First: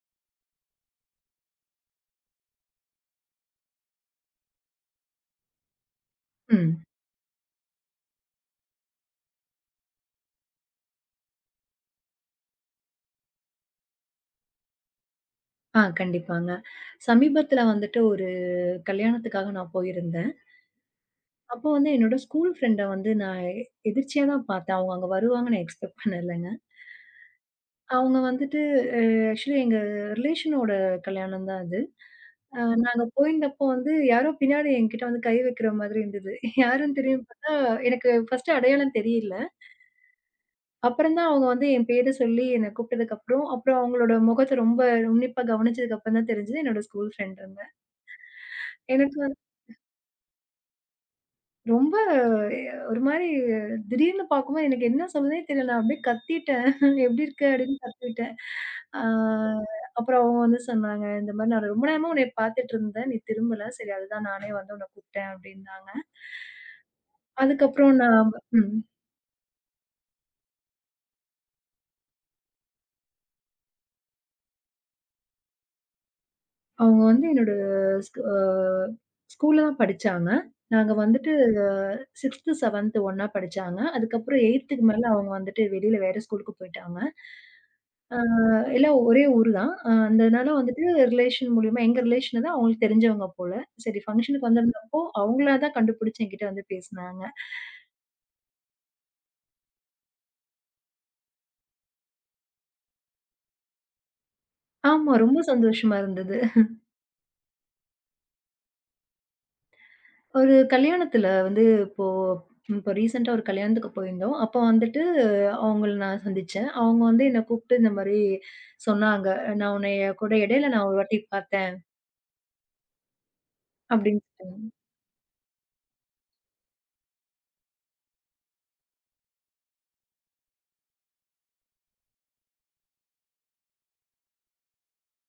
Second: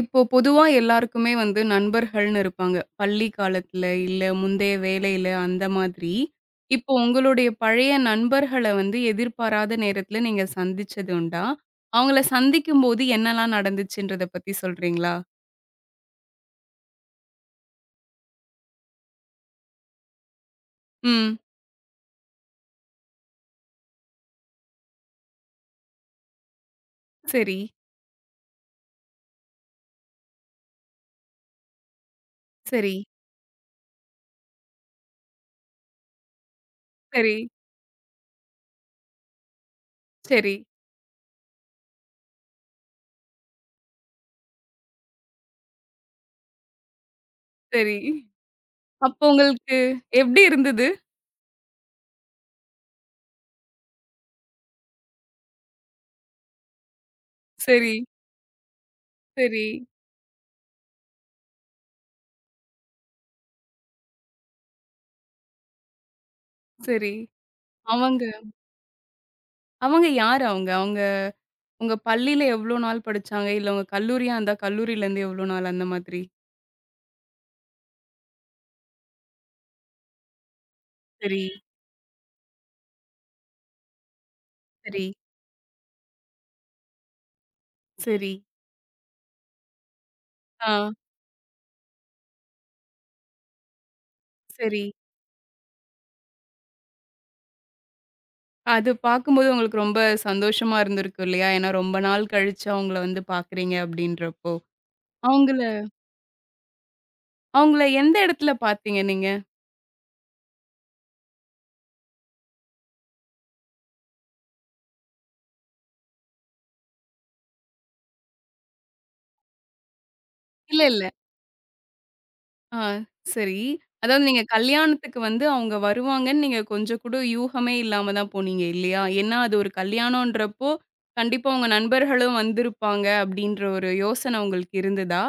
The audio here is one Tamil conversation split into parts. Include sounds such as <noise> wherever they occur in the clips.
இப்போ பொதுவா எல்லாருக்குமே வந்து நண்பர்கள்னு இருப்பாங்க. பள்ளி காலத்துல, இல்ல முந்தைய வேலையில அந்த மாதிரி. ம். இப்போ உங்களுடைய பழைய நண்பர்கள வந்து எதிர்பாராத நேரத்துல நீங்க சந்திச்சது உண்டா? அவங்கள சந்திக்கும்போது என்னலாம் நடந்துச்சுன்றத பத்தி சொல்றீங்களா? கண்டிப்பாங்க. சமீபத்தில வந்துட்டு ஒரு கல்யாணத்துக்காக நான் போயிருந்தேன். ம். அப்போ வந்து என்னோட ஸ்கூல் ஃப்ரெண்ட வந்து நான் எதிர்ச்சியா தான் பார்த்தேன். அவங்க அங்க வருவாங்கன்னு நான் எக்ஸ்பெக்ட் பண்ணலங்க. சரி, அவங்க வந்துட்டு அ ஆக்சுவலி எங்க ரிலேஷனோட கல்யாணம் தான் அது. சரி, நாங்க போயிருந்தப்போ வந்து யாரோ பின்னாடி என்கிட்ட வந்து கை வைக்கிற மாதிரி இருந்தது. யாருன்னு திரும்பி சரி, பார்த்தா எனக்கு ஃபர்ஸ்ட்டு அடையாளம் தெரியல. சரி, அப்புறம் தான் அவங்க வந்து என் பேர சொல்லி என்ன கூப்பிட்டதுக்கப்புறம், அப்புறம் அப்புறம் அவங்களோட முகத்த ரொம்ப உன்னிப்பா கவனிச்சதுக்கப்புறம் தான் தெரிஞ்சது என்னோட ஸ்கூல் ஃப்ரெண்டுன்னு. சரி. எனக்கு அப்போ உங்களுக்கு எப்படி இருந்தது? ரொம்ப ஒரு மாரி திடீர்னு பார்க்கும்போது எனக்கு என்ன சொல்றதுனே தெரியல. நான் அப்படியே கத்திட்டேன். <laughs> "எப்படி இருக்க?" அப்படின்னு சரி, கத்திட்டேன். ஆ சரி, அப்புறம் அவங்க வந்து சொன்னாங்க, "இந்த மாரி நான் ரொம்ப நேரமா உன்னைய பார்த்துட்டு இருந்தேன். நீ திரும்பல. சரி அதுதான் நானே வந்து உன்னை கூப்பிட்டேன்" அப்படின்னாங்க. சரி. அதுக்கப்புறம் அவங்க நான் ம். அவங்க யாரு அவங்க? அவங்க உங்க பள்ளியில எவ்ளோ நாள் படிச்சாங்க? இல்ல உங்க கல்லூரியா இருந்தா கல்லூரியிலேருந்து எவ்ளோ நாள் அந்த மாதிரி? அவங்க வந்து என்னோட ஸ்கூ அ ஸ்கூல்ல தான் படிச்சாங்க. நாங்க வந்துட்டு சரி, 6த், 7த் ஒண்ணா படிச்சாங்க. அதுக்கப்புறம் 8த்துக்கு மேல சரி, அவங்க வந்துட்டு வெளியில வேற ஸ்கூலுக்கு போயிட்டாங்க. ஆ சரி, எல்லாம் ஒரே ஊர் தான். அதனால வந்துட்டு ஆ. ரிலேஷன் மூலியமா எங்க ரிலேஷன் தான் அவங்களுக்கு தெரிஞ்சவங்க போல. சரி ஃபங்ஷனுக்கு சரி. வந்திருந்தப்போ, அவங்களா தான் கண்டுபிடிச்சு என்கிட்ட வந்து பேசினாங்க. அது பார்க்கும்போது உங்களுக்கு ரொம்ப சந்தோஷமா இருந்திருக்கும் இல்லையா? ஏன்னா ரொம்ப நாள் கழிச்சு அவங்கள வந்து பார்க்குறீங்க அப்படின்றப்போ. ஆமா, ரொம்ப அவங்கள சந்தோஷமா இருந்தது. அவங்கள எந்த இடத்துல பார்த்தீங்க நீங்க? ஒரு கல்யாணத்துல வந்து இப்போ இப்போ ரீசென்ட்டா ஒரு கல்யாணத்துக்கு போயிருந்தோம். அப்போ வந்துட்டு அவங்கள நான் சந்திச்சேன். அவங்க வந்து என்ன கூப்பிட்டு இந்த மாரி சொன்னாங்க. "நான் உன்னைய கூட இடையில இல்ல, நான் ஒரு இல்ல. வாட்டி பார்த்தேன்" ஆ, சரி. அப்படின்னு அதாவது நீங்க சொன்னாங்க. கல்யாணத்துக்கு வந்து அவங்க வருவாங்கன்னு நீங்க கொஞ்சம் கூட யூகமே இல்லாம தான் போனீங்க இல்லையா? ஏன்னா அது ஒரு கல்யாணம்ன்றப்போ, கண்டிப்பா உங்க நண்பர்களும் வந்திருப்பாங்க அப்படின்ற ஒரு யோசனை உங்களுக்கு இருந்ததா?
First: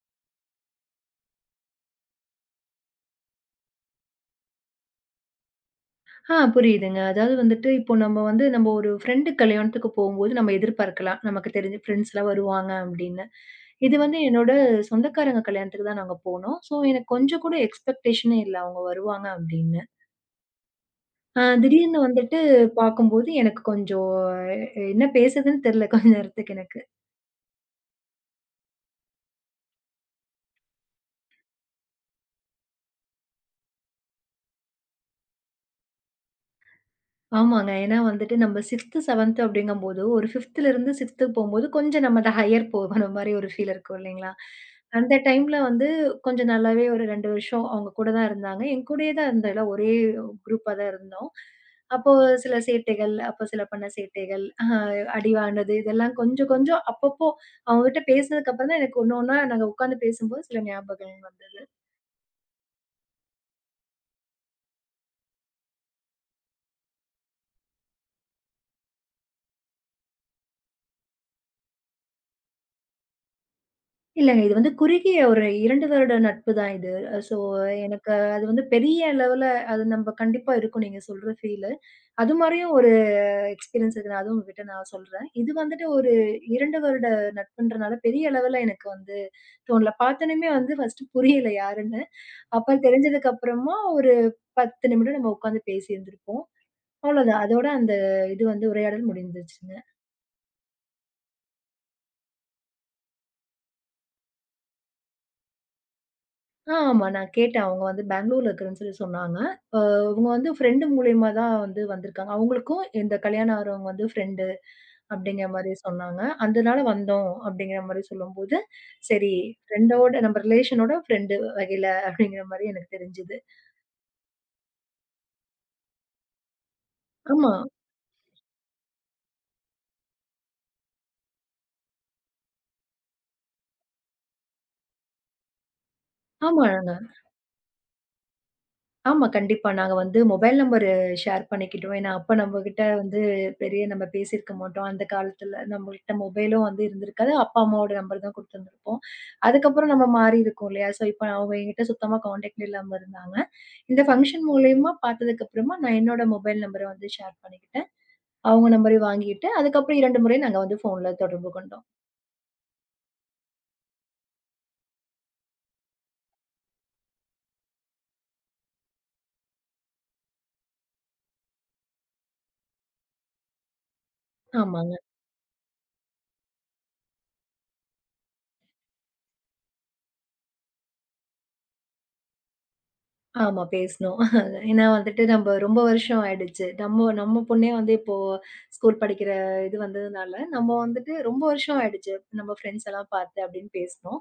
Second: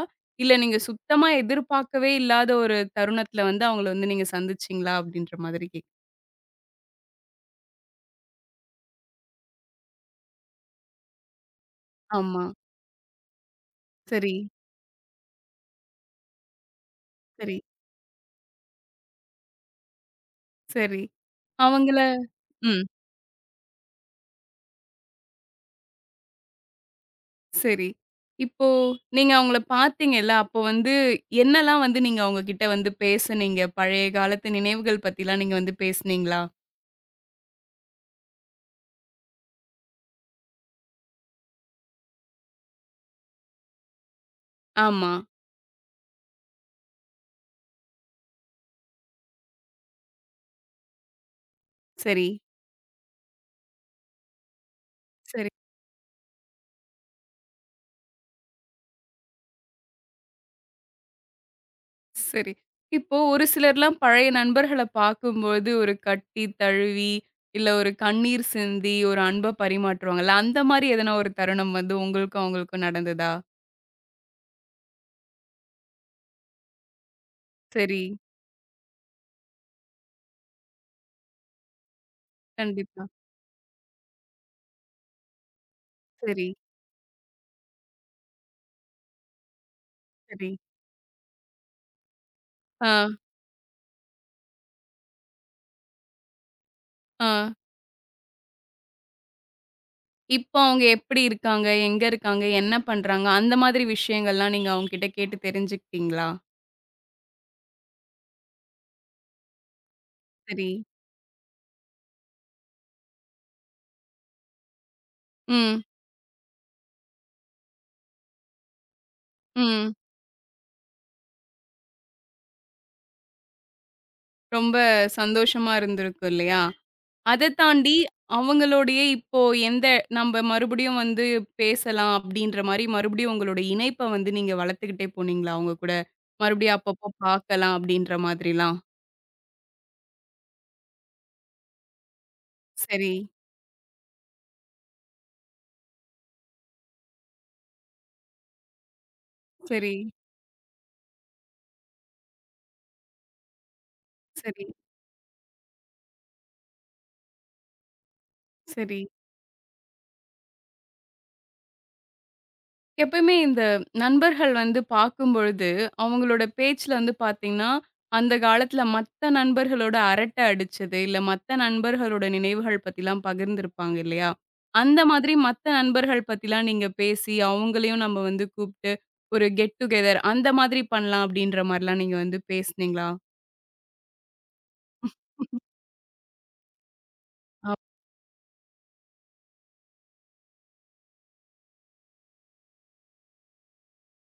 இல்ல நீங்க சுத்தமா எதிர்பார்க்கவே இல்லாத ஒரு தருணத்துல வந்து அவங்கள வந்து நீங்க சந்திச்சீங்களா? அப்படின்ற மாதிரி கேக் புரியுதுங்க. அதாவது வந்துட்டு, இப்போ நம்ம ஒரு ஃப்ரெண்டு கல்யாணத்துக்கு போம்போது நம்ம எதிர்பார்க்கலாம். நமக்கு தெரிஞ்ச ஃப்ரெண்ட்ஸ்லாம் ஆமா. வருவாங்க அப்படின்னு. இது வந்து சரி, என்னோட சொந்தக்காரங்க கல்யாணத்துக்கு தான் நாங்க போனோம். ஸோ, எனக்கு கொஞ்சம் சரி, கூட எக்ஸ்பெக்டேஷனே இல்ல அவங்க வருவாங்க அப்படின்னு. சரி. அவங்கள திடீர்னு வந்துட்டு ம். பார்க்கும்போது எனக்கு கொஞ்சம் என்ன பேசுறதுன்னு தெரியல கொஞ்ச நேரத்துக்கு எனக்கு. சரி. இப்போ நீங்க அவங்கள பார்த்தீங்கல்ல, அப்போ வந்து என்னலாம் வந்து நீங்க அவங்க கிட்ட வந்து பேசுனீங்க? பழைய காலத்து நினைவுகள் பத்திலாம் நீங்க வந்து பேசுனீங்களா? ஆமாங்க. ஏன்னா வந்துட்டு நம்ம 6த், 7த் அப்படிங்கும்போது, ஒரு 5த்ல இருந்து 6த்துக்கு போம்போது, கொஞ்சம் நம்ம அந்த ஹையர் போகற மாரி ஒரு ஃபீல் இருக்கும் இல்லைங்களா? ஆமா. அந்த டைம்ல வந்து கொஞ்சம் நல்லாவே ஒரு 2 வருஷம் அவங்க கூட தான் இருந்தாங்க. என் கூடயே தான் இருந்தா ஒரே குரூப்பா தான் இருந்தோம். அப்போ சரி, சில சேட்டைகள், அப்போ சில பண்ண சேட்டைகள், அடி சரி, வாங்கினது இதெல்லாம் கொஞ்சம் கொஞ்சம் அப்பப்போ அவங்ககிட்ட பேசினதுக்கு அப்புறம் தான் எனக்கு ஒண்ணு ஒண்ணா நாங்க உட்கார்ந்து பேசும்போது சில ஞாபகங்கள் சரி. இப்போ ஒரு சிலர்லாம் பழைய நண்பர்கள பார்க்கும்போது ஒரு கட்டி, தழுவி, இல்ல ஒரு கண்ணீர் சிந்தி, ஒரு அன்ப பரிமாற்றுவாங்கல்ல, அந்த மாரி எதனா ஒரு தருணம் வந்து உங்களுக்கும் அவங்களுக்கும் நடந்ததா? இல்லங்க. இது வந்து குறுகிய ஒரு 2 வருட நட்பு தான் இது. ஸோ சரி. எனக்கு அது வந்து பெரிய லெவல்ல அது நம்ப கண்டிப்பா இருக்கும் நீங்க சொல்ற ஃபீலு. அது மாரியும் ஒரு கண்டிப்பா. எக்ஸ்பீரியன்ஸ் இருக்கு. நான் அதுவும் உங்ககிட்ட நான் சொல்றேன். இது வந்துட்டு ஒரு சரி, 2 வருட நட்புன்றனால பெரிய லெவல்ல எனக்கு வந்து தோணல. சரி. பார்த்தோனயுமே வந்து ஃபர்ஸ்ட்டு புரியல யாருன்னு. அப்புறம் ஆ, தெரிஞ்சதுக்கு அப்புறமா ஒரு 10 நிமிடம் நம்ம உட்காந்து பேசியிருந்திருப்போம். ஆ. அவ்வளோதான். அதோட அந்த இது வந்து உரையாடல் முடிஞ்சிருச்சுங்க. இப்போ அவங்க எப்படி இருக்காங்க? எங்க இருக்காங்க? என்ன பண்றாங்க? அந்த மாதிரி விஷயங்கள்லாம் நீங்க அவங்ககிட்ட கேட்டு தெரிஞ்சுக்கிட்டீங்களா? ஆ, ஆமா. நான் கேட்டேன். அவங்க வந்து பெங்களூர்ல இருக்கிறேன்னு சொல்லி சொன்னாங்க. அ இவங்க வந்து சரி. ஃப்ரெண்டு மூலியமா தான் வந்திருக்காங்க. அவங்களுக்கும் இந்த கல்யாணம் ஆறவங்க வந்து ஃப்ரெண்டு அப்படிங்கிற மாரி ம், சொன்னாங்க. அதனால வந்தோம் அப்படிங்கிற மாரி சொல்லும்போது, சரி ம். ஃப்ரெண்டோட நம்ம ரிலேஷனோட ஃப்ரெண்டு வகையில அப்படிங்கிற மாரி எனக்கு தெரிஞ்சது. ரொம்ப சந்தோஷமா இருந்திருக்கும் இல்லையா? அத ஆமா, தாண்டி அவங்களுடைய இப்போ எந்த நம்ப மறுபடியும் வந்து பேசலாம் அப்படின்ற மாரி மறுபடியும் உங்களோட இணைப்ப வந்து நீங்க வளர்த்துக்கிட்டே போனீங்களா? அவங்க கூட மறுபடியும் ஆமாங்க. அப்பப்போ பார்க்கலாம் அப்படின்ற மாதிரிலாம்? ஆமா. கண்டிப்பா. நாங்க வந்து மொபைல் நம்பரு ஷேர் பண்ணிக்கிட்டோம். ஏன்னா, அப்ப நம்மகிட்ட சரி, வந்து பெரிய நம்ம பேசியிருக்க மாட்டோம். அந்த காலத்துல நம்மகிட்ட மொபைலும் வந்து இருந்திருக்காது. அப்பா, அம்மாவோட நம்பர் தான் குடுத்துருந்துருப்போம். அதுக்கப்புறம் சரி, நம்ம மாறி இருக்கோம் இல்லையா? ஸோ, இப்ப அவங்க என்கிட்ட சுத்தமா கான்டாக்ட்ல இல்லாம இருந்தாங்க. இந்த ஃபங்ஷன் சரி, மூலியமா பார்த்ததுக்கப்புறமா, நான் என்னோட மொபைல் நம்பர வந்து ஷேர் பண்ணிக்கிட்டேன். அவங்க சரி. நம்பரையும் வாங்கிட்டு, அதுக்கப்புறம் 2 முறை நாங்க வந்து ஃபோன்ல தொடர்பு கொண்டோம். எப்பயுமே இந்த நண்பர்கள் வந்து பார்க்கும்பொழுது, அவங்களோட பேச்சுல வந்து பார்த்தீங்கன்னா, அந்த காலத்துல மத்த நண்பர்களோட அரட்டை அடிச்சது, இல்ல மத்த நண்பர்களோட நினைவுகள் பத்திலாம் பகிர்ந்திருப்பாங்க இல்லையா? ஆமாங்க. அந்த மாதிரி மத்த நண்பர்கள் பத்திலாம் நீங்க பேசி, அவங்களையும் நம்ம வந்து கூப்பிட்டு, ஒரு கெட் டுகெதர் அந்த மாதிரி பண்ணலாம் அப்படின்ற மாரிலாம் நீங்க வந்து பேசுனீங்களா? ஆமா பேசினோம். ஏன்னா வந்துட்டு நம்ம ரொம்ப வருஷம் ஆயிடுச்சு. நம்ம நம்ம பொண்ணே அ வந்து இப்போ ஸ்கூல் படிக்கிற இது வந்ததுனால, நம்ம வந்துட்டு ரொம்ப வருஷம் ஆயிடுச்சு. நம்ம ஃப்ரெண்ட்ஸ் எல்லாம் பார்த்து அப்படின்னு பேசினோம்.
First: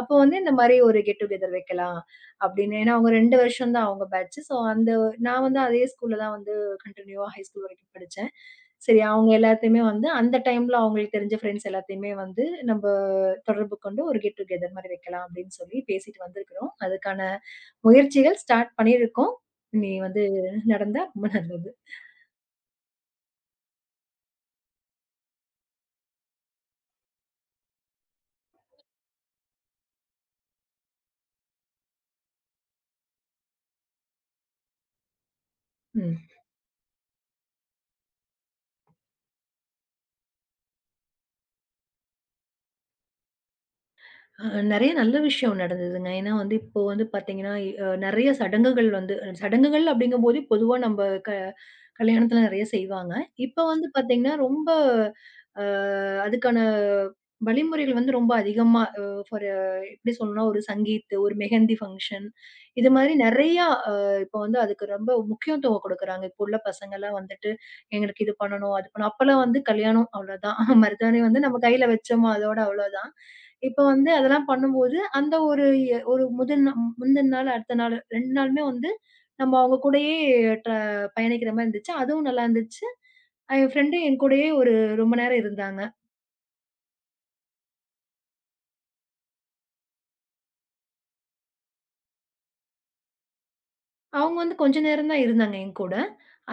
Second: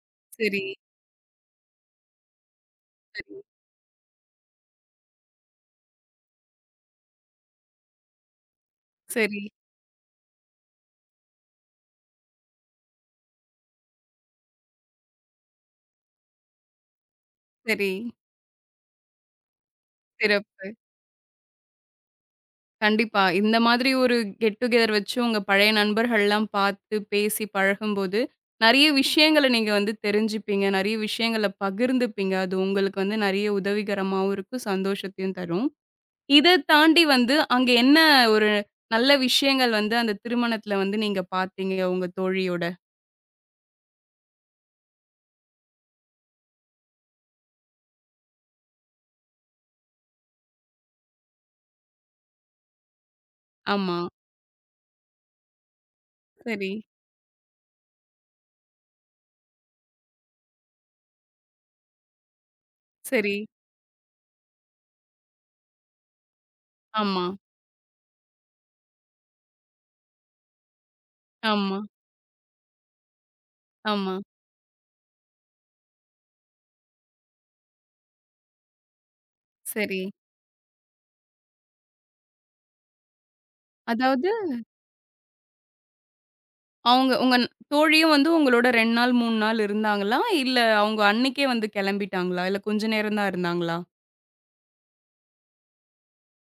அப்போ வந்து இந்த சரி, மாரி ஒரு கெட் டுகெதர் வைக்கலாம் அப்படின்னு. ஏன்னா அவங்க 2 சரி, வருஷம் தான் அவங்க பேட்ச். ஸோ அந்த நான் வந்து அதே ஸ்கூல்ல தான் வந்து கன்டினியூவா ஹை ஸ்கூல் வரைக்கும் படிச்சேன். சரி அவங்க சரி, எல்லாத்தையுமே வந்து அந்த டைம்ல அவங்களுக்கு தெரிஞ்ச ஃப்ரெண்ட்ஸ் எல்லாத்தையுமே வந்து நம்ம தொடர்பு கொண்டு ஒரு கெட் டுகெதர் மாரி வைக்கலாம் அப்படின்னு சொல்லி பேசிட்டு வந்திருக்கிறோம். அதுக்கான சரி. முயற்சிகள் ஸ்டார்ட் பண்ணியிருக்கோம். நீ வந்து சிறப்பு. நடந்தா ரொம்ப நல்லது. கண்டிப்பா. இந்த மாதிரி ஒரு கெட் டுகெதர் வச்சு உங்க பழைய நண்பர்கள்லாம் பார்த்து, பேசி பழகும்போது, நெறைய விஷயங்கள நீங்க வந்து தெரிஞ்சுப்பீங்க. நெறைய விஷயங்கள பகிர்ந்துப்பீங்க. அது உங்களுக்கு வந்து நெறைய உதவிகரமாவும் இருக்கும். சந்தோஷத்தையும் தரும். ம். இத தாண்டி வந்து அங்க என்ன ஒரு நல்ல விஷயங்கள் வந்து அந்த திருமணத்துல வந்து நீங்க பார்த்தீங்க உங்க தோழியோட? அ நெறைய நல்ல விஷயம் நடந்ததுங்க. ஏன்னா வந்து இப்போ வந்து பார்த்தீங்கன்னா, நெறைய சடங்குகள் வந்து சடங்குகள் அப்படிங்கும்போது பொதுவா நம்ப க கல்யாணத்துல நெறைய செய்வாங்க. இப்ப வந்து ஆமா. பாத்தீங்கன்னா, ரொம்ப அ அதுக்கான சரி, வழிமுறைகள் வந்து ரொம்ப அதிகமா அ ஃபார் எப்படி சொல்லணும்னா, ஒரு சங்கீத், ஒரு மெஹந்தி ஃபங்ஷன் இது மாரி சரி. நெறையா இப்ப வந்து அதுக்கு ரொம்ப முக்கியத்துவம் குடுக்குறாங்க. இப்போ உள்ள பசங்கலாம் ஆமா, வந்துட்டு, எங்களுக்கு இது பண்ணணும், அது பண்ணணும். அப்பலாம் வந்து கல்யாணம் அவ்வளோதான். <laughs> மருதாணி வந்து நம்ம ஆமா, கையில வச்சோமா அதோட அவ்வளோதான். இப்ப வந்து ஆமா. அதெல்லாம் பண்ணும்போது, அந்த ஒரு எ ஒரு முதல் நா முந்தின நாள், அடுத்த நாள் 2 நாளுமே வந்து நம்ம அவங்க சரி. கூடயே ட்ர பயணிக்கிற மாரி இருந்துச்சு. அதுவும் நல்லா இருந்துச்சு. என் ஃப்ரெண்டும் என் அதாவது கூடயே ஒரு ரொம்ப நேரம் இருந்தாங்க. அவங்க உங்க ந- தோழியும் வந்து உங்களோட 2 நாள், 3 நாள் இருந்தாங்களா? இல்ல அவங்க அன்னைக்கே வந்து கெளம்பிட்டாங்களா? இல்ல கொஞ்ச நேரம் தான் இருந்தாங்களா? அவங்க வந்து கொஞ்ச நேரம் தான் இருந்தாங்க என் கூட.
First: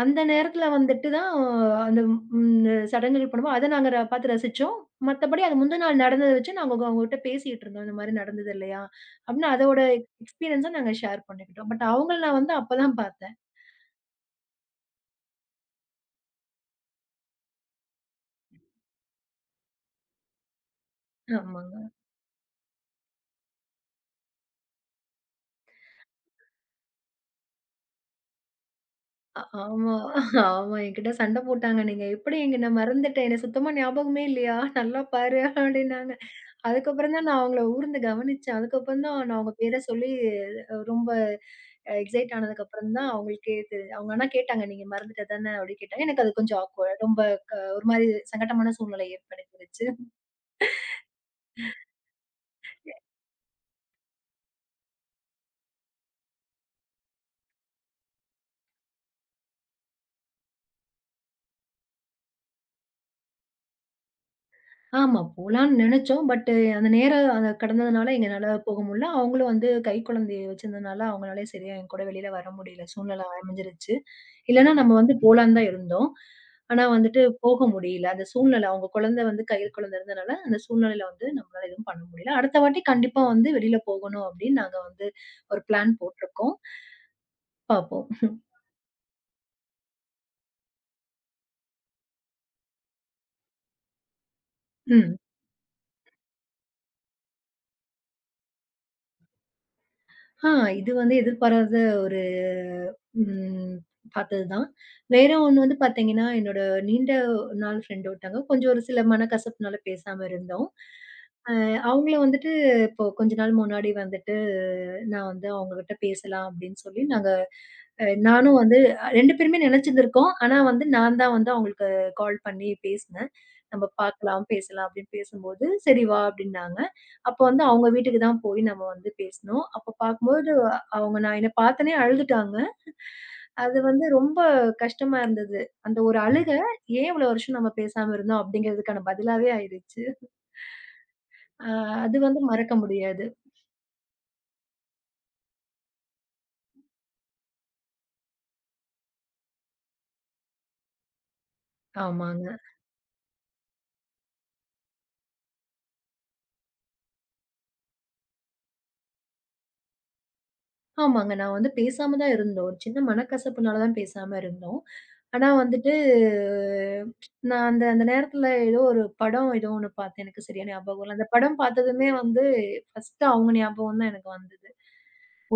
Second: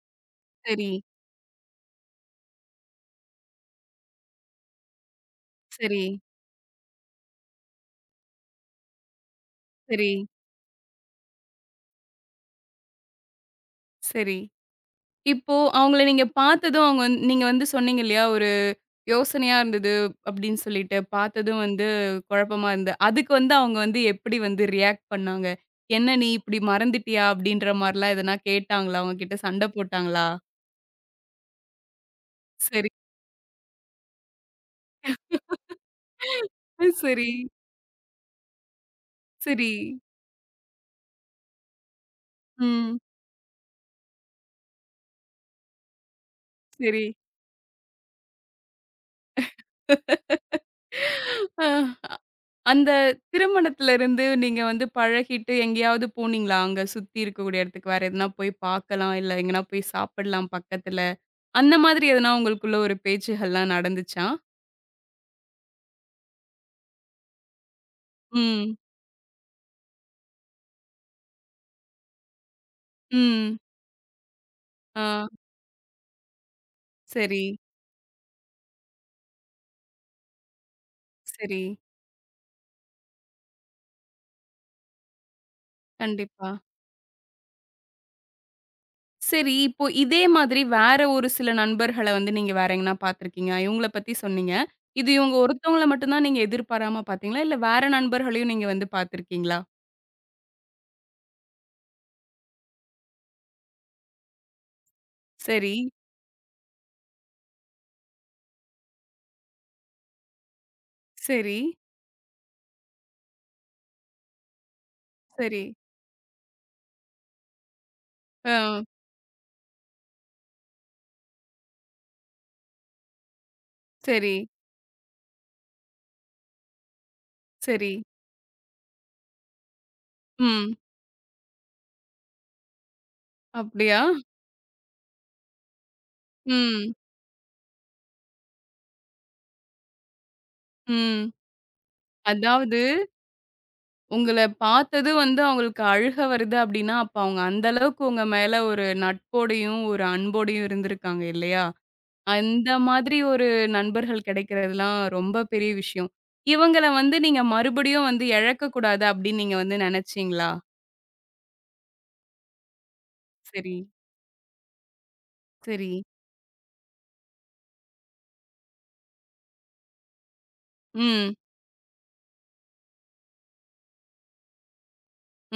அந்த நேரத்துல சரி, வந்துட்டு தான் அந்த ம் சடங்குகள் பண்ணும்போது, அத நாங்க பார்த்து ரசிச்சோம். மத்தபடி அது முந்தின சரி, நாள் நடந்தத வச்சு நாங்க அவங்ககிட்ட பேசிட்டு இருந்தோம். இந்த மாரி நடந்தது இல்லையா? அப்படின்னு அதோட சரி. எக்ஸ்பீரியன்ஸ நாங்க ஷேர் பண்ணிக்கிட்டோம். பட் அவங்கள நான் வந்து அப்பதான் பார்த்தேன். சரி. இப்போ அவங்கள நீங்க பாத்ததும் அவங்க வந் நீங்க வந்து சொன்னீங்க இல்லையா? ஒரு யோசனையா இருந்தது அப்படின்னு சொல்லிட்டு, பாத்ததும் வந்து ஆமாங்க. குழப்பமா இருந்தது. அதுக்கு வந்து அவங்க வந்து எப்படி வந்து ரியாக்ட் பண்ணாங்க? "என்ன நீ இப்படி மறந்துட்டியா?" அப்படின்ற மாரிலாம் எதனா கேட்டாங்களா? உங்ககிட்ட சண்ட ஆமா, போட்டாங்களா? ஆமா. என்கிட்ட சண்ட போட்டாங்க. "நீங்க எப்படி எங்க நான் சரி. மறந்துட்டேன். எனக்கு சுத்தமா ஞாபகமே இல்லையா? நல்லா பாரு" அப்படின்னாங்க. அதுக்கப்புறம் தான் சரி, நான் அவங்கள ஊர்ந்து கவனிச்சேன். அதுக்கப்புறம் தான் நான் அவங்க சரி. பேர சொல்லி ரொம்ப எக்ஸைட் ஆனதுக்கப்புறம் ம். தான் அவங்களுக்கே தெரி அவங்க ஆனா கேட்டாங்க, "நீங்க மறந்துட்ட தானே?" அப்படி கேட்டாங்க. எனக்கு அது கொஞ்சம் ஆக்வர்ட் சரி. ரொம்ப ஒரு மாரி சங்கட்டமான சூழ்நிலை ஏற்படுத்திருச்சு. அ அந்த திருமணத்திலருந்து நீங்க வந்து பழகிட்டு எங்கேயாவது போனீங்களா? அங்க சுத்தி இருக்கக்கூடிய இடத்துக்கு வேற எதுனா போய் பார்க்கலாம், இல்ல எங்கனா போய் சாப்பிடலாம் பக்கத்துல. அந்த மாதிரி எதனா உங்களுக்குள்ள ஒரு பேச்சுகள்லாம் நடந்துச்சா? ஆமா, போலான்னு நெனச்சோம். பட் அந்த நேரம் அது கடந்ததுனால எங்கனால ம். போக முடியல. அவங்களும் வந்து கைக்குழந்தைய வச்சிருந்ததுனால, அவங்களாலயும் சரியா என் கூட வெளியில வர முடியல. சூழ்நிலை ம். அமைஞ்சிருச்சு. இல்லன்னா, நம்ம ஆ. வந்து போலான்னு தான் இருந்தோம். ஆனா வந்துட்டு சரி, போக முடியல. அந்த சூழ்நிலை அவங்க குழந்தை வந்து கையில் குழந்தை இருந்தனால, அந்த சூழ்நிலையில வந்து சரி. நம்மளால எதுவும் பண்ண முடியல. அடுத்த வாட்டி கண்டிப்பா வந்து வெளியில போகணும் அப்படின்னு நாங்க வந்து ஒரு பிளான் கண்டிப்பா. போட்டிருக்கோம். பார்ப்போம். சரி, இப்போ இதே மாதிரி வேற ஒரு சில நண்பர்கள வந்து நீங்க வேற எங்கனா பார்த்துருக்கீங்க. இவங்கள பத்தி சொன்னீங்க. இது ம். இவங்க ஒருத்தவங்கள மட்டும் தான் நீங்க எதிர்பாராம பார்த்தீங்களா? இல்ல வேற நண்பர்களையும் நீங்க வந்து பார்த்துருக்கீங்களா? ஆ இது வந்து எதிர்பாராத ஒரு ம் பார்த்தது தான். வேற ஒண்ணு சரி. வந்து பார்த்தீங்கன்னா, என்னோட நீண்ட நாள் ஃப்ரெண்ட் ஒருத்தவங்க கொஞ்சம் ஒரு சில மனக்கசப்புனால பேசாம இருந்தோம். சரி, அவங்கள வந்துட்டு இப்போ கொஞ்ச நாள் முன்னாடி வந்துட்டு நான் வந்து சரி. அவங்ககிட்ட பேசலாம் அப்படின்னு சொல்லி நாங்க நானும் வந்து ஆ. 2 பேருமே நெனச்சிருந்திருக்கோம். ஆனா வந்து நான் தான் வந்து அவங்களுக்கு கால் பண்ணி பேசினேன். "நம்ம சரி, பார்க்கலாம், பேசலாம்" அப்படின்னு பேசும்போது, "சரி வா" அப்படின்னாங்க. அப்போ வந்து அவங்க சரி. வீட்டுக்கு தான் போய் நம்ம வந்து பேசினோம். அப்போ பார்க்கும்போது ம். அவங்க நான் என்ன பார்த்தோனே அழுதுட்டாங்க. அது அப்படியா? வந்து ரொம்ப கஷ்டமா இருந்தது. அந்த ஒரு அழுகை ம், ஏன் இவ்வளோ வருஷம் நம்ம பேசாம இருந்தோம் அப்படிங்கிறதுக்கான பதிலாவே ஆயிடுச்சு. ம். அ அது வந்து மறக்க அதாவது முடியாது. உங்கள பார்த்தது வந்து அவங்களுக்கு அழுக வருது அப்படின்னா, அப்ப அவங்க அந்த அளவுக்கு உங்க மேல ஒரு நட்போடையும், ஒரு அன்போடையும் இருந்திருக்காங்க இல்லையா? ஆமாங்க. அந்த மாதிரி ஒரு நண்பர்கள் கிடைக்கிறதுலாம் ரொம்ப பெரிய விஷயம். இவங்கள வந்து நீங்க மறுபடியும் வந்து இழக்கக்கூடாது அப்படின்னு நீங்க வந்து நினைச்சீங்களா? ஆமாங்க. நான் வந்து பேசாம தான் இருந்தோம். ஒரு சின்ன சரி, மனக்கசப்புனால தான் பேசாம இருந்தோம். ஆனா சரி. வந்துட்டு அஹ் நான் அந்த அந்த நேரத்துல ஏதோ ஒரு படம் ஏதோ ஒண்ணு பார்த்தேன். எனக்கு சரியா ஞாபகம் இல்ல. அந்த ம், படம் பார்த்ததுமே வந்து ஃபர்ஸ்ட்டு அவங்க ஞாபகம் தான் எனக்கு வந்தது.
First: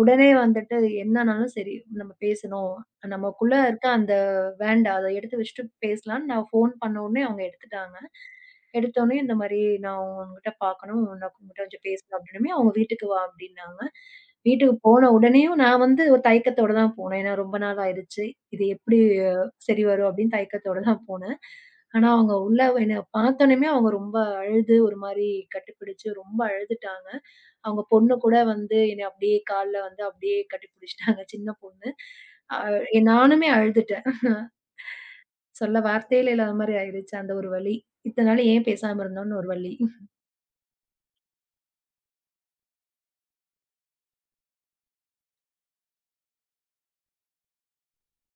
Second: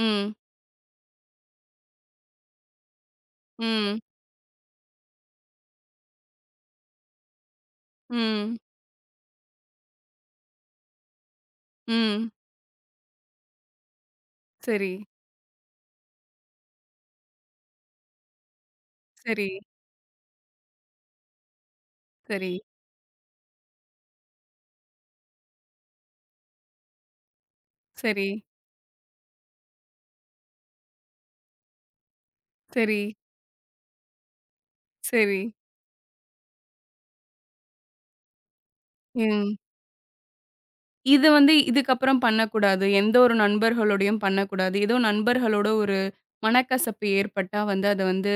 உடனே வந்துட்டு என்னனாலும் சரி, நம்ம பேசணும். நமக்குள்ள இருக்க ம், அந்த வேண்டாம். அத எடுத்து வச்சுட்டு பேசலான்னு நான் ஃபோன் பண்ண உடனே அவங்க எடுத்துட்டாங்க. ம், எடுத்த உடனே இந்த மாரி "நான் உன்கிட்ட பார்க்கணும். நான் உன்கிட்ட கொஞ்சம் பேசணும்" ம். அப்படின்னமே, அவங்க வீட்டுக்கு வா அப்படின்னாங்க. வீட்டுக்கு சரி, போன உடனேயும் நான் வந்து ஒரு தயக்கத்தோட தான் போனேன். ஏன்னா ரொம்ப நாள் ஆயிடுச்சு. இது எப்படி சரி, சரி வரும் அப்படின்னு தயக்கத்தோட தான் போனேன். ஆனா அவங்க சரி. உள்ள என்ன பார்த்தோனேயுமே அவங்க ரொம்ப அழுது ஒரு மாரி கட்டிப்பிடிச்சு ரொம்ப அழுதுட்டாங்க. அவங்க பொண்ணு சரி, கூட வந்து என்ன அப்படியே கால்ல வந்து அப்படியே கட்டி பிடிச்சிட்டாங்க சின்ன பொண்ணு. அ சரி, நானுமே அழுதுட்டேன். சரி. சொல்ல வார்த்தையில இல்லாத மாரி ஆயிருச்சு. அந்த ஒரு வலி. இத்தன நாள் ஏன் பேசாம இருந்தோம்னு ஒரு ம். வலி. இது வந்து இதுக்கப்புறம் பண்ணக்கூடாது. எந்த ஒரு நண்பர்களோடையும் பண்ணக்கூடாது. ஏதோ நண்பர்களோட ஒரு மனக்கசப்பு ஏற்பட்டா வந்து அத வந்து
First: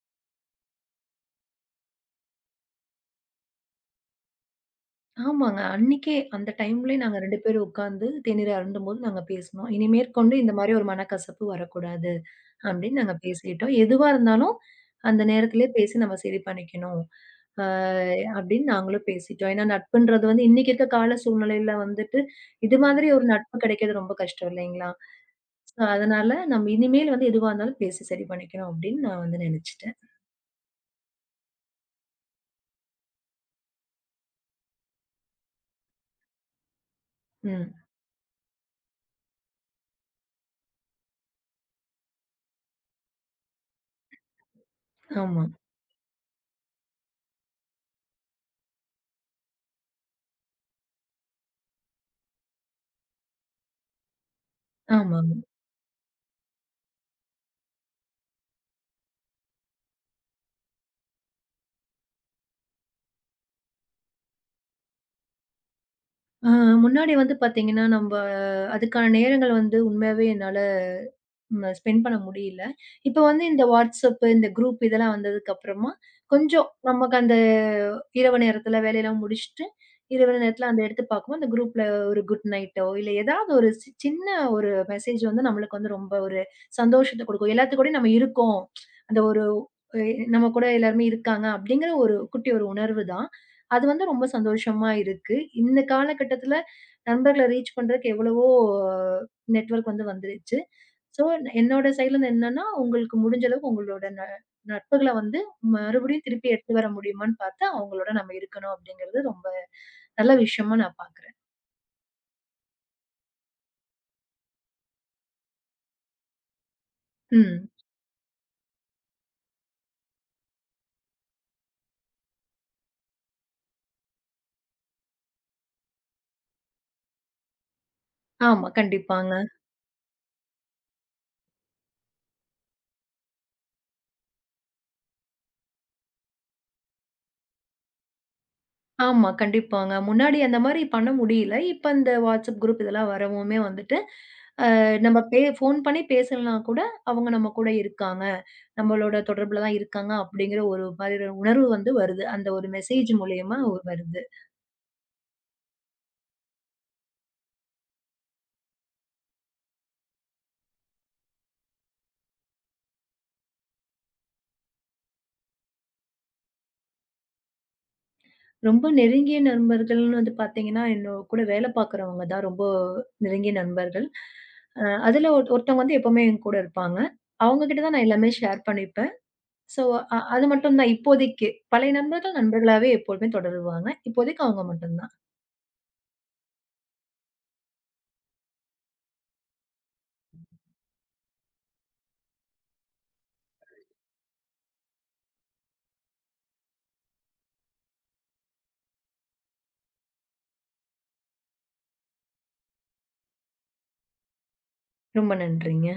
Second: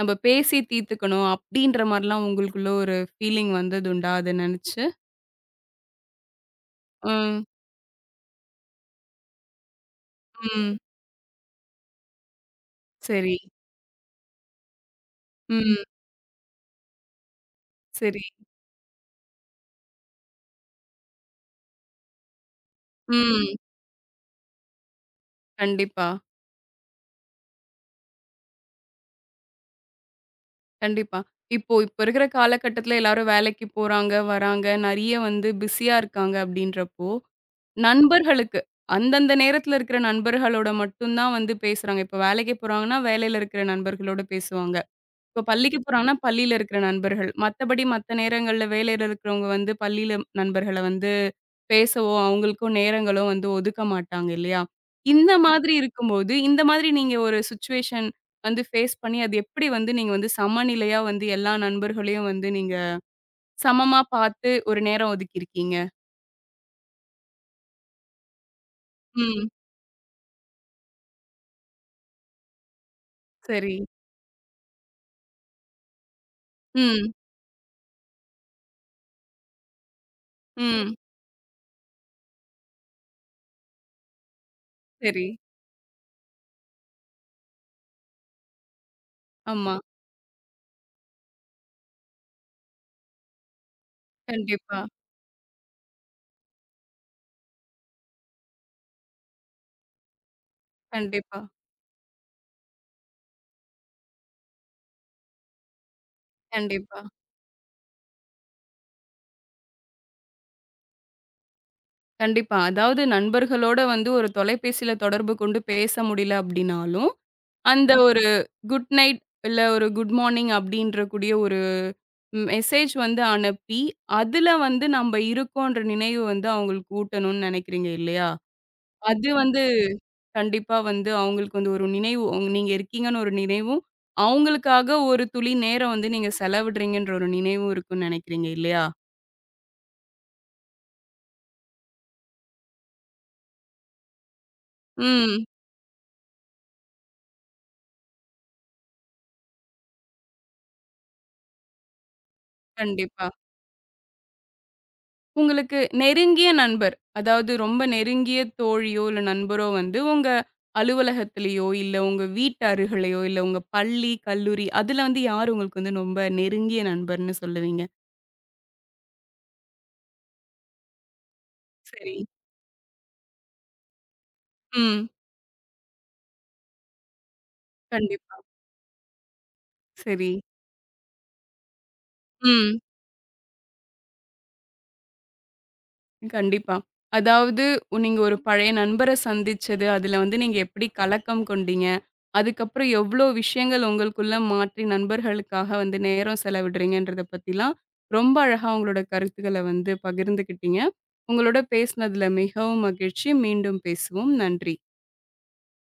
நம்ம பேசி தீர்த்துக்கணும். அப்படின்ற மாரிலாம் உங்களுக்குள்ள ஒரு ஃபீலிங் வந்ததுண்டா அத நெனச்சு? ஆமாங்க. அன்னைக்கே அந்த டைம்லயே நாங்க 2 ம், பேரும் உட்கார்ந்து தேநீர் அருந்தும்போது நாங்க பேசினோம். இனி மேற்கொண்டு இந்த மாரி ம். ஒரு மனக்கசப்பு வரக்கூடாது அப்படின்னு நாங்க சரி. பேசிட்டோம். எதுவா இருந்தாலும் அந்த நேரத்திலயே ம். பேசி நம்ம சரி பண்ணிக்கணும். அ சரி. அப்படின்னு நாங்களும் பேசிட்டோம். ஏன்னா நட்புன்றது வந்து இன்னைக்கு இருக்க கால சூழ்நிலையில வந்துட்டு இது மாதிரி ஒரு ம். நட்பு கிடைக்கிறது ரொம்ப கஷ்டம் இல்லைங்களா? சோ கண்டிப்பா, அதனால நம்ம இனிமேல் வந்து எதுவா இருந்தாலும் பேசி சரி பண்ணிக்கணும் அப்படின்னு நான் வந்து நினைச்சுட்டேன். கண்டிப்பா. இப்போ இப்ப இருக்கிற காலகட்டத்துல எல்லாரும் வேலைக்கு போறாங்க, வராங்க. நெறைய வந்து பிஸியா இருக்காங்க அப்படின்றப்போ ம். நண்பர்களுக்கு. அந்தந்த நேரத்துல இருக்கிற நண்பர்களோட மட்டும் தான் வந்து பேசுறாங்க. இப்ப வேலைக்கு போறாங்கன்னா, வேலையில இருக்கிற நண்பர்களோட பேசுவாங்க. இப்போ ஆமா, பள்ளிக்கு போறாங்கன்னா, பள்ளியில இருக்கிற நண்பர்கள். மத்தபடி மத்த நேரங்கள்ல வேலையில இருக்கிறவங்க வந்து பள்ளியில நண்பர்கள வந்து பேசவோ, அவங்களுக்கும் நேரங்களோ வந்து ஒதுக்க மாட்டாங்க இல்லையா? இந்த ஆமாங்க. மாதிரி இருக்கும்போது, இந்த மாதிரி நீங்க ஒரு சிச்சுவேஷன் வந்து ஃபேஸ் பண்ணி, அது எப்படி வந்து நீங்க வந்து சமநிலையா வந்து எல்லா நண்பர்களையும் வந்து நீங்க சமமா பார்த்து ஒரு நேரம் ஒதுக்கியிருக்கீங்க? அ முன்னாடி வந்து பார்த்தீங்கன்னா, நம்ப அதுக்கான ம். நேரங்கள் வந்து உண்மையாவே என்னால ம். ஸ்பெண்ட் பண்ண முடியல. இப்ப வந்து இந்த சரி. WhatsApp, இந்த குரூப் இதெல்லாம் வந்ததுக்கு அப்புறமா, கொஞ்சம் ம். நமக்கு அந்த இரவு நேரத்துல வேலையெல்லாம் முடிச்சுட்டு, இரவு நேரத்துல அந்த ம். எடுத்து பார்க்கும்போது, அந்த குரூப்ல ஒரு குட் நைட்டோ, இல்ல ஏதாவது ஒரு சின்ன ஒரு மெசேஜ் சரி. வந்து நம்மளுக்கு வந்து ரொம்ப ஒரு சந்தோஷத்த குடுக்கும். எல்லாத்து கூடயும் நம்ம இருக்கோம். அந்த ஒரு ஆமா. எ நம்ம கூட எல்லாருமே இருக்காங்க அப்படிங்கிற ஒரு குட்டி ஒரு உணர்வு தான். அது வந்து ரொம்ப கண்டிப்பா, சந்தோஷமா இருக்கு. இந்த காலகட்டத்துல நண்பர்கள ரீச் பண்றதுக்கு எவ்வளவோ நெட்வொர்க் வந்து வந்துருச்சு. சோ, கண்டிப்பா, என்னோட சைட்லருந்து என்னன்னா, உங்களுக்கு முடிஞ்ச அளவுக்கு உங்களோட நட்புகள வந்து மறுபடியும் திருப்பி எடுத்துட்டு வர கண்டிப்பா, முடியுமான்னு பார்த்து, அவங்களோட நம்ம இருக்கணும் அப்படிங்கிறது ரொம்ப நல்ல விஷயமா நான் பார்க்குறேன். கண்டிப்பா. அதாவது நண்பர்களோட வந்து ஒரு தொலைபேசியில தொடர்பு கொண்டு பேச முடியல அப்டினாலும், ம். அந்த ஒரு குட் நைட் இல்ல ஒரு குட் மார்னிங் அப்டின்ற கூடிய ஒரு மெசேஜ் வந்து அனுப்பி, அதுல வந்து நம்ப இருக்கோன்ற நினைவு வந்து அவங்களுக்கு ஊட்டணும்னு நெனைக்கிறீங்க இல்லையா? ஆமா, அது கண்டிப்பாங்க. வந்து கண்டிப்பா வந்து அவங்களுக்கு வந்து ஒரு நினைவு உங்க- நீங்க இருக்கீங்கன்னு ஒரு நினைவும், அவங்களுக்காக ஒரு துளி நேரம் வந்து நீங்க செலவிடுறீங்கன்ற ஒரு நினைவும் இருக்கும்னு நெனைக்கிறீங்க இல்லையா? ஆமா, கண்டிப்பாங்க. முன்னாடி அந்த மாரி பண்ண முடியல. இப்ப இந்த WhatsApp குரூப் இதெல்லாம் வரவுமே வந்துட்டு, நம்ம ம். ஃபோன் பண்ணி பேசலனா கூட, அவங்க நம்ம கூட இருக்காங்க. நம்மளோட தொடர்புல தான் இருக்காங்க அப்படிங்கிற ஒரு மாரி ஒரு உணர்வு வந்து வருது. அந்த ஒரு மெசேஜ் கண்டிப்பா. மூலியமா வருது. உங்களுக்கு நெருங்கிய நண்பர், அதாவது ரொம்ப நெருங்கிய தோழியோ, இல்ல நண்பரோ வந்து உங்க அலுவலகத்திலயோ, இல்ல உங்க வீட்டு அருகிலயோ, இல்ல உங்க பள்ளி, கல்லூரி அதுல வந்து யார் உங்களுக்கு வந்து ரொம்ப நெருங்கிய நண்பர்ன்னு சொல்லுவீங்க? ரொம்ப நெருங்கிய நண்பர்கள்ன்னு வந்து பார்த்தீங்கன்னா, என்னோட கூட வேலை சரி. பார்க்குறவங்க தான் ரொம்ப நெருங்கிய நண்பர்கள். ம். அதுல ஒரு ஒருத்தவங்க வந்து எப்பவுமே என் கூட இருப்பாங்க. அவங்க கிட்ட தான் நான் எல்லாமே கண்டிப்பா. ஷேர் பண்ணிப்பேன். ஸோ சரி. அது மட்டும் தான் இப்போதைக்கு. பழைய நண்பர்கள் ம். நண்பர்களாவே எப்போதுமே தொடருவாங்க. இப்போதைக்கு அவங்க மட்டும் தான். கண்டிப்பா. அதாவது உ- நீங்க ஒரு பழைய நண்பர சந்திச்சது, அதுல வந்து நீங்க எப்படி கலக்கம் கொண்டீங்க? அதுக்கப்புறம் எவ்ளோ விஷயங்கள் உங்களுக்குள்ள மாற்றி நண்பர்களுக்காக வந்து நேரம் செலவிடுறீங்கன்றத பத்திலாம் ரொம்ப அழகா உங்களோட கருத்துக்கள வந்து பகிர்ந்துக்கிட்டீங்க. உங்களோட பேசினதுல மிகவும் மகிழ்ச்சி. மீண்டும் பேசுவோம். நன்றி. ரொம்ப நன்றிங்க.